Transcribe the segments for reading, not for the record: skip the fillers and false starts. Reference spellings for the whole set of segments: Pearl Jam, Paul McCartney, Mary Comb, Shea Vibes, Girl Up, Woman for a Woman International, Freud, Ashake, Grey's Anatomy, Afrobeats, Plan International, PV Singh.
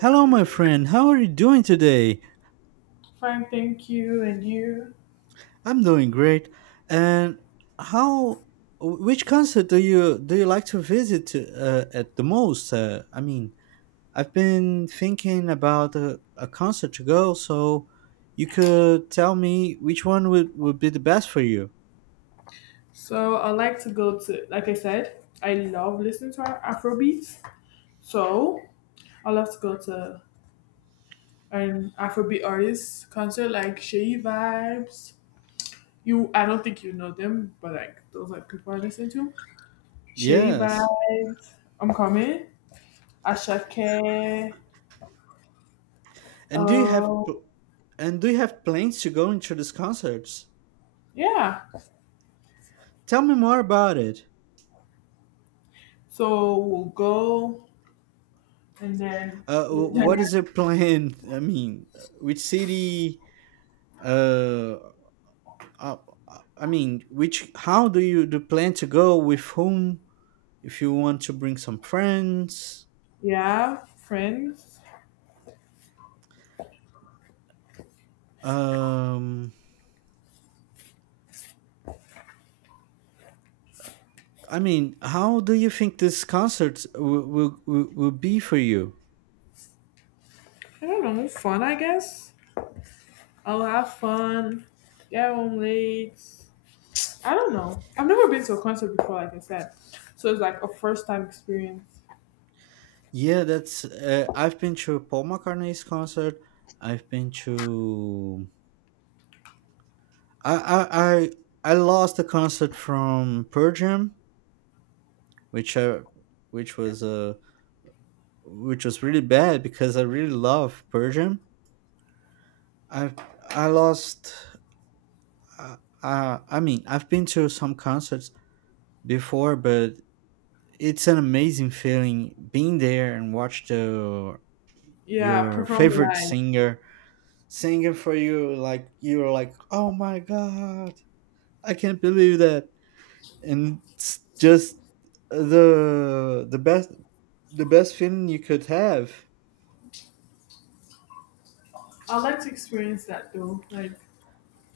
Hello, my friend. How are you doing today? Fine, thank you. And you? I'm doing great. And how? Which concert do you like to visit to, at the most? I mean, I've been thinking about a concert to go, so you could tell me which one would be the best for you. So I like to go to, like I said, I love listening to Afrobeats. So I love to go to an Afrobeat artist concert like Shea Vibes. You, I don't think you know them, but like those like people I listen to. Shea Yes. Vibes, I'm coming. Ashake. And do you have Um, pl- and do you have plans to go into these concerts? yeah. Tell me more about it. So we'll go and then we'll dance. What is your plan? I mean, which city? uh, uh, I mean, which how do you do plan to go with whom? If you want to bring some friends, Yeah, friends. um, I mean, how do you think this concert will be for you? I don't know, fun, I guess. I'll have fun, get home late. I don't know. I've never been to a concert before, like I said. So it's like a first time experience. Yeah, that's. I've been to Paul McCartney's concert. I've been to. I I I, I lost the concert from Pearl Jam, which I, which was uh, which was really bad because I really love Pearl Jam I I lost. Uh, I mean, I've been to some concerts before, but it's an amazing feeling being there and watch the Yeah, your perform favorite live. singer singing for you. Like you're like, oh my God, I can't believe that, and it's just the the best feeling you could have. I'd like to experience that though. Like,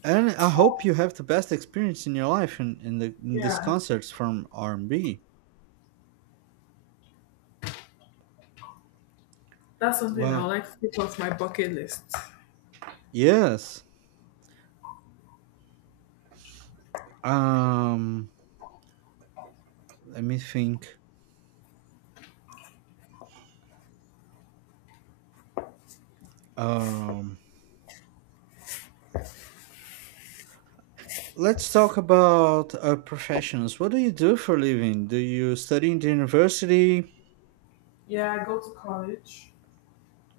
And I hope you have the best experience in your life in the in these yeah, concerts from R and B. that's something I would Well, like to take off my bucket list. yes. Um, Let me think. Um, let's talk about professions. What do you do for a living? Do you study in the university? Yeah, I go to college.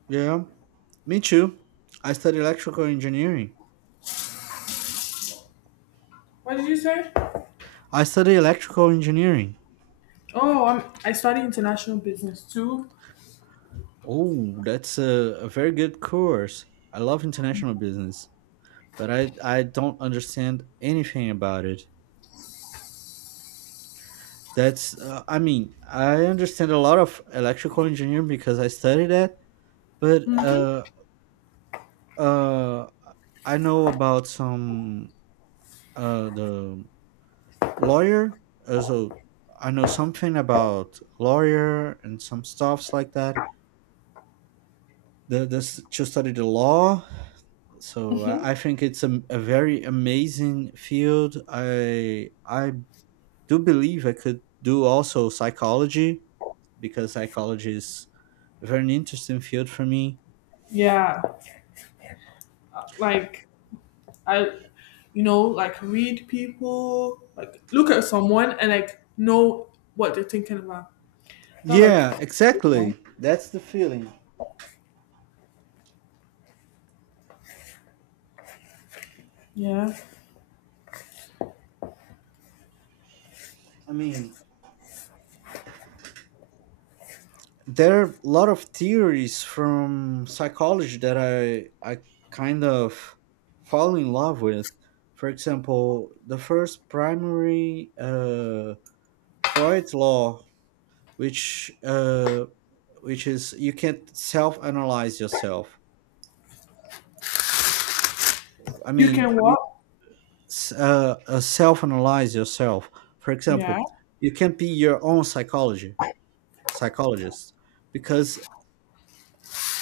Yeah, me too. I study electrical engineering. What did you say? I study electrical engineering. Oh, I'm, I study international business too. Oh, that's a very good course. I love international business, but I don't understand anything about it. That's, I mean, I understand a lot of electrical engineering because I studied that, but Hmm. Uh, I know about some the lawyer. So I know something about lawyer and some stuffs like that. The this to study the law. So I Hmm. think it's a very amazing field. I do believe I could do also psychology because psychology is a very interesting field for me. Yeah, like I like read people, like look at someone and like know what they're thinking about. That like, Yeah, exactly. That's the feeling. yeah. I mean, there are a lot of theories from psychology that I kind of fall in love with. For example, the first primary Freud's law, which uh, which is you can't self-analyze yourself. I You mean, can walk. Self-analyze yourself. For Yeah. example, you can't be your own psychology psychologist because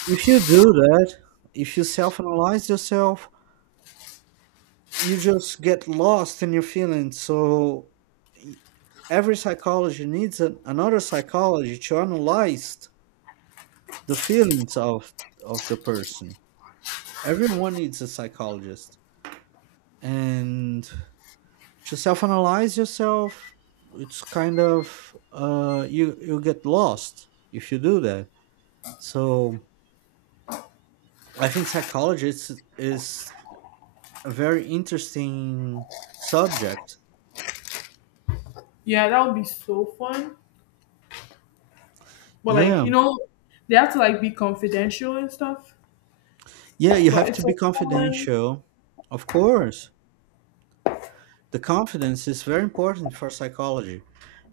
if you do that, if you self-analyze yourself you just get lost in your feelings. So y- every psychology needs another psychology to analyze the feelings of the person. Everyone needs a psychologist, and to self-analyze yourself, it's kind of you get lost if you do that. So I think psychologists is a very interesting subject. Yeah, that would be so fun. But like, Yeah, you know, they have to like be confidential and stuff. yeah, you But have to it's a be fun, confidential. Of course. The confidence is very important for psychology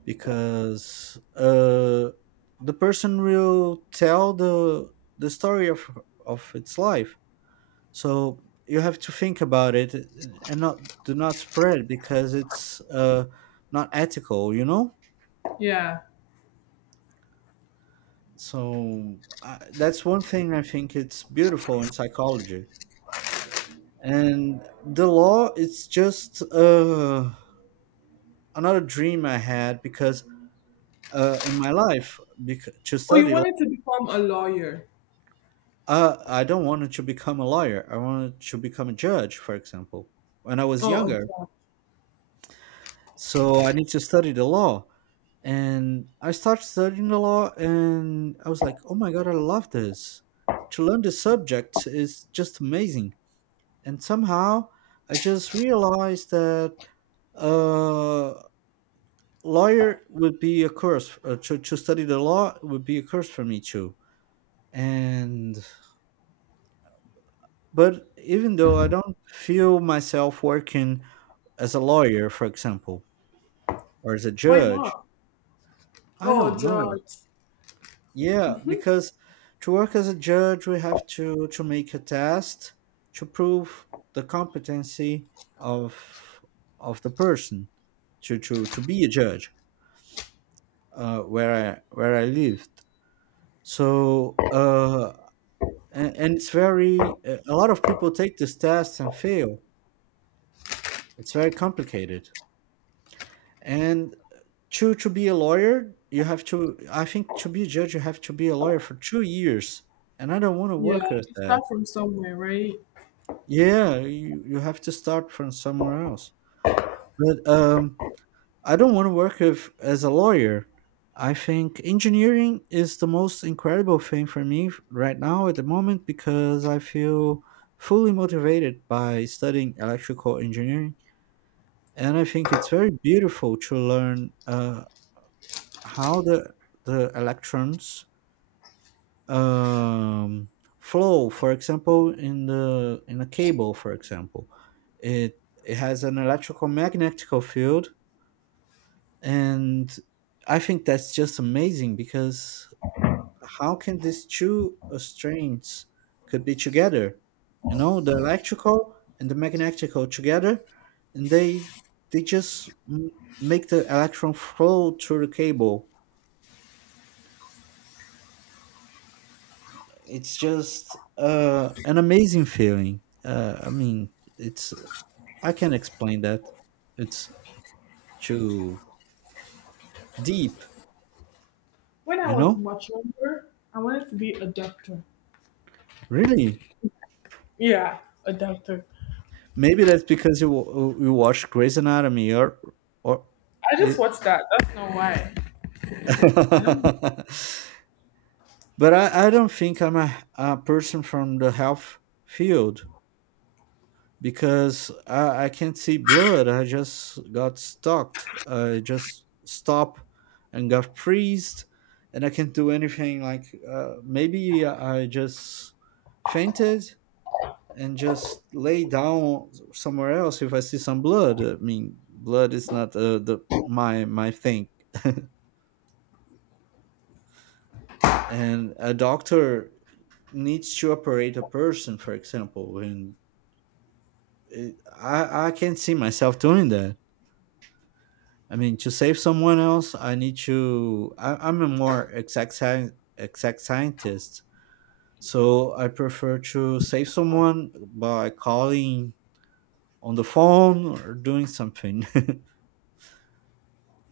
because the person will tell the story of its life. So you have to think about it and not do not spread because it's not ethical, you know? yeah. So that's one thing I think it's beautiful in psychology. And the law it's just another dream I had because in my life because, to Oh, you study law, wanted to become a lawyer. I don't wanted to become a lawyer. I wanted to become a judge, for example, when I was Oh, a younger. judge. So I need to study the law. And I started studying the law and I was like, oh my God, I love this. To learn this subject is just amazing. And somehow I just realized that uh, lawyer would be a course to study the law would be a course for me too and but even though I don't feel myself working as a lawyer for example or as a Why judge. not? I Oh, a don't know. judge. Yeah, because to work as a judge we have to make a test to prove the competency of the person to be a judge, where I lived. so uh and it's very a lot of people take this test and fail. It's very complicated. And to be a lawyer you have to, I think to be a judge you have to be a lawyer for 2 years and I don't want to Yeah, work with you start that. from somewhere, right? Yeah, you have to start from somewhere else, but I don't want to work with as a lawyer. I think engineering is the most incredible thing for me right now at the moment because I feel fully motivated by studying electrical engineering. And I think it's very beautiful to learn how the electrons um, flow for example in the in a cable for example. It has an electrical magnetic field. And I think that's just amazing because how can these two strains could be together, you know, the electrical and the magnetic together. And they just make the electron flow through the cable. It's just an amazing feeling. I mean, it's I can not explain that. It's too deep, When I you was know. much younger, I wanted to be a doctor. Really, Yeah, a doctor. maybe that's because you watch Grey's Anatomy or or I just it. watched that. That's not why. I don't. But I don't think I'm a person from the health field, because I can't see blood. I just got stalked. I just stopped and got freezed, and I can't do anything. Like maybe I just fainted and just lay down somewhere else if I see some blood. I mean, blood is not the my thing, and a doctor needs to operate a person, for example, and. I can't see myself doing that. I mean, to save someone else, I need to. I'm a more exact scientist, so I prefer to save someone by calling on the phone or doing something,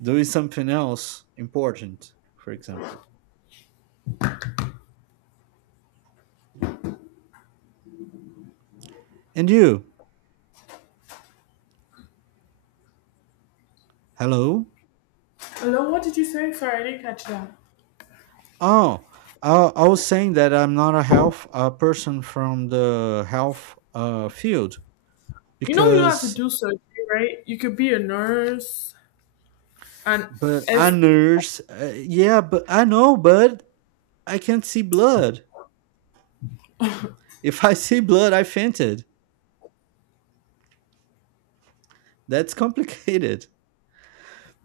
doing something else important, for example. And you, hello. Hello, what did you say? Sorry, I didn't catch that. Oh, I was saying that I'm not a health person from the health field You know, you don't have to because do surgery, right? You could be a nurse and but I as. nurse. Yeah, but I know, but. I can't see blood. If I see blood, I fainted. That's complicated.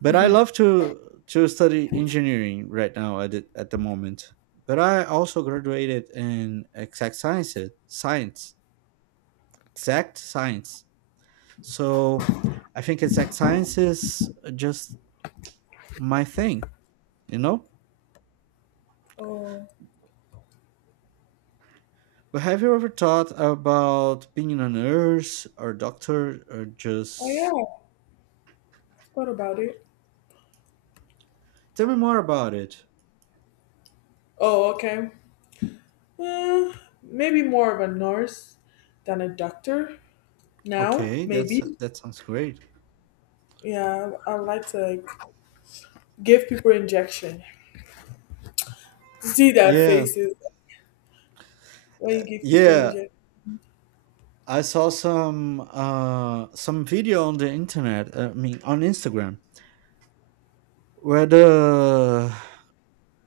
But I love to study engineering right now at at the moment. But I also graduated in exact science, exact science. So I think exact science is just my thing, you know? Oh, But have you ever thought about being a nurse or doctor or oh just yeah. I forgot about it. tell me more about it? Oh, okay. Uh, maybe more of a nurse than a doctor now. Okay, that's Maybe. that sounds great. Yeah, I like to like, give people injection. See their Yeah, faces when you give people yeah. injection. I saw some video on the internet. I mean, on Instagram, where the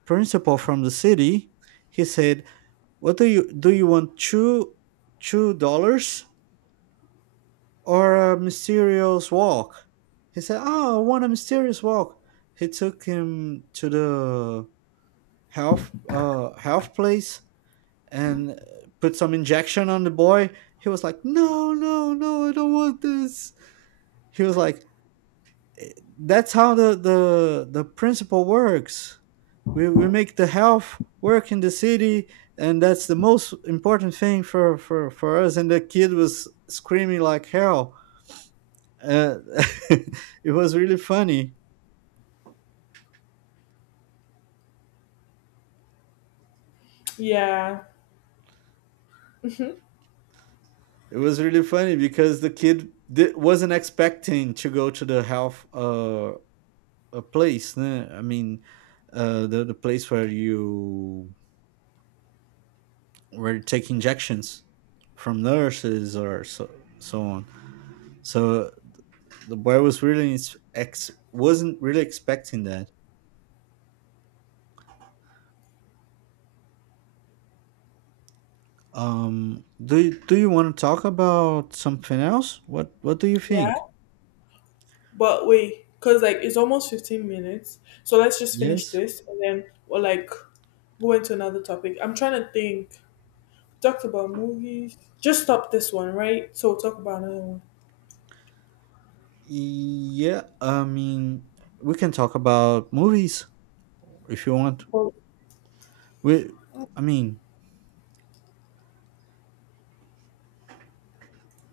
principal from the city he said, "What do? You want two dollars or a mysterious walk?" He said, "Oh, I want a mysterious walk." He took him to the health health place and put some injection on the boy. He was like, "No, no, no! I don't want this." He was like, "Eh, that's how the principle works. We make the health work in the city, and that's the most important thing for us." And the kid was screaming like hell. Uh, it was really funny. Yeah. Hmm. It was really funny because wasn't expecting to go to the health a place. Né? I mean, the place where you were take injections from nurses or so so on. So the boy wasn't really expecting that. Do you want to talk about something else? What do you Yeah. think? But wait, because like it's almost 15 minutes. So let's just finish Yes. this and then we'll like go into another topic. I'm trying to think. Talked about movies. Just stop this one, right? So we'll talk about another one. Yeah. I mean, we can talk about movies if you want. Well, We. I mean,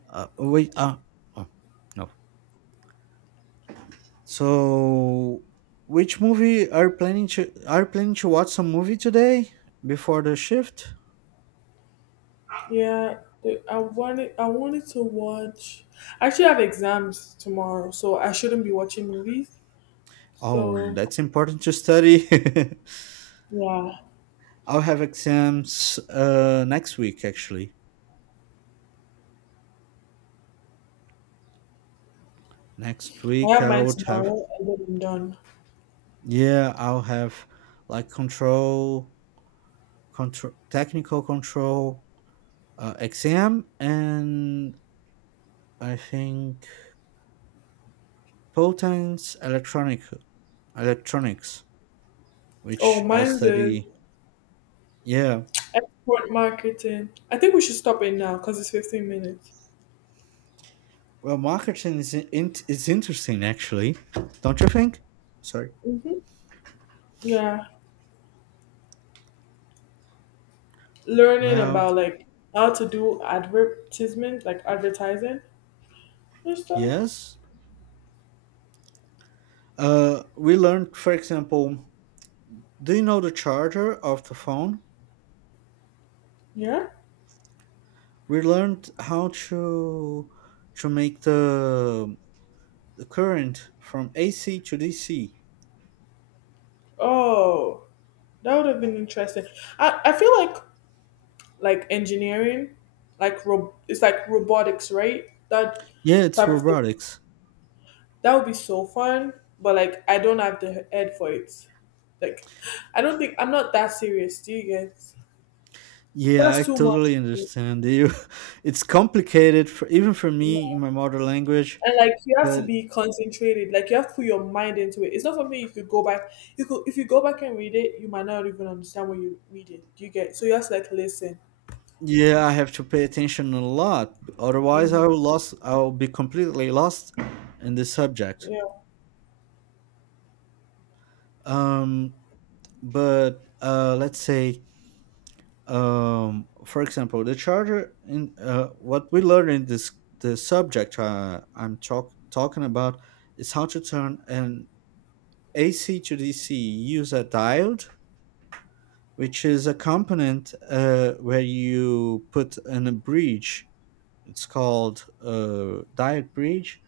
wait. Oh no. So, which movie are planning to watch some movie today before the shift? yeah, I wanted to watch. I actually have exams tomorrow, so I shouldn't be watching movies. Oh, So that's important to study. yeah, I'll have exams next week actually. Next I week have I mine would have tomorrow and then I'm done. yeah, I'll have like control control technical control exam and I think potence electronic electronics Oh, which I mine's is study. Yeah. export marketing. I think we should stop it now because it's 15 minutes. Well, marketing is interesting, actually, don't you think? Sorry. Hmm. Yeah, learning Well, about like how to do advertisement, like advertising and stuff. yes. We learned, for example, do you know the charger of the phone? Yeah. We learned how to make the current from AC to DC. Oh, that would have been interesting. I feel like engineering, it's like robotics, right? That Yeah, it's type of thing. robotics. That would be so fun, but like I don't have the head for it. Like I don't think I'm not that serious. Do you get? Yeah, I That's too much totally for understand you. It's complicated for even for me. me in my mother language, And like you have to but be concentrated, like you have to put your mind into it. It's not something you could go back, you could if you go back and read it you might not even understand what you're reading, do you get? So you have to like listen. yeah, I have to pay attention a lot. Otherwise, Hmm. I will lost. I will be completely lost in this subject. Yeah. Um, but Let's say, for example, the charger. In What we learn in this the subject talking about is how to turn an AC to DC. Use a diode, which is a component where you put in a bridge. It's called diode bridge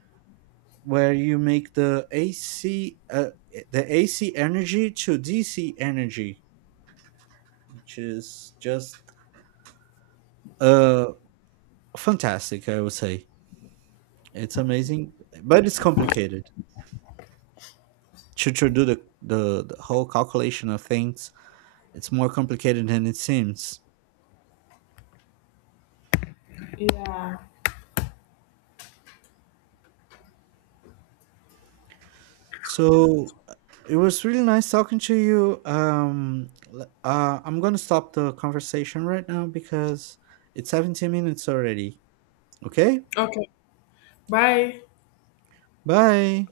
where you make the AC the AC energy to DC energy, which is just uh fantastic. I would say it's amazing, but it's complicated to do the whole calculation of things. It's more complicated than it seems. Yeah. So it was really nice talking to you. I'm gonna stop the conversation right now because it's 17 minutes already. Okay, Okay, bye. bye.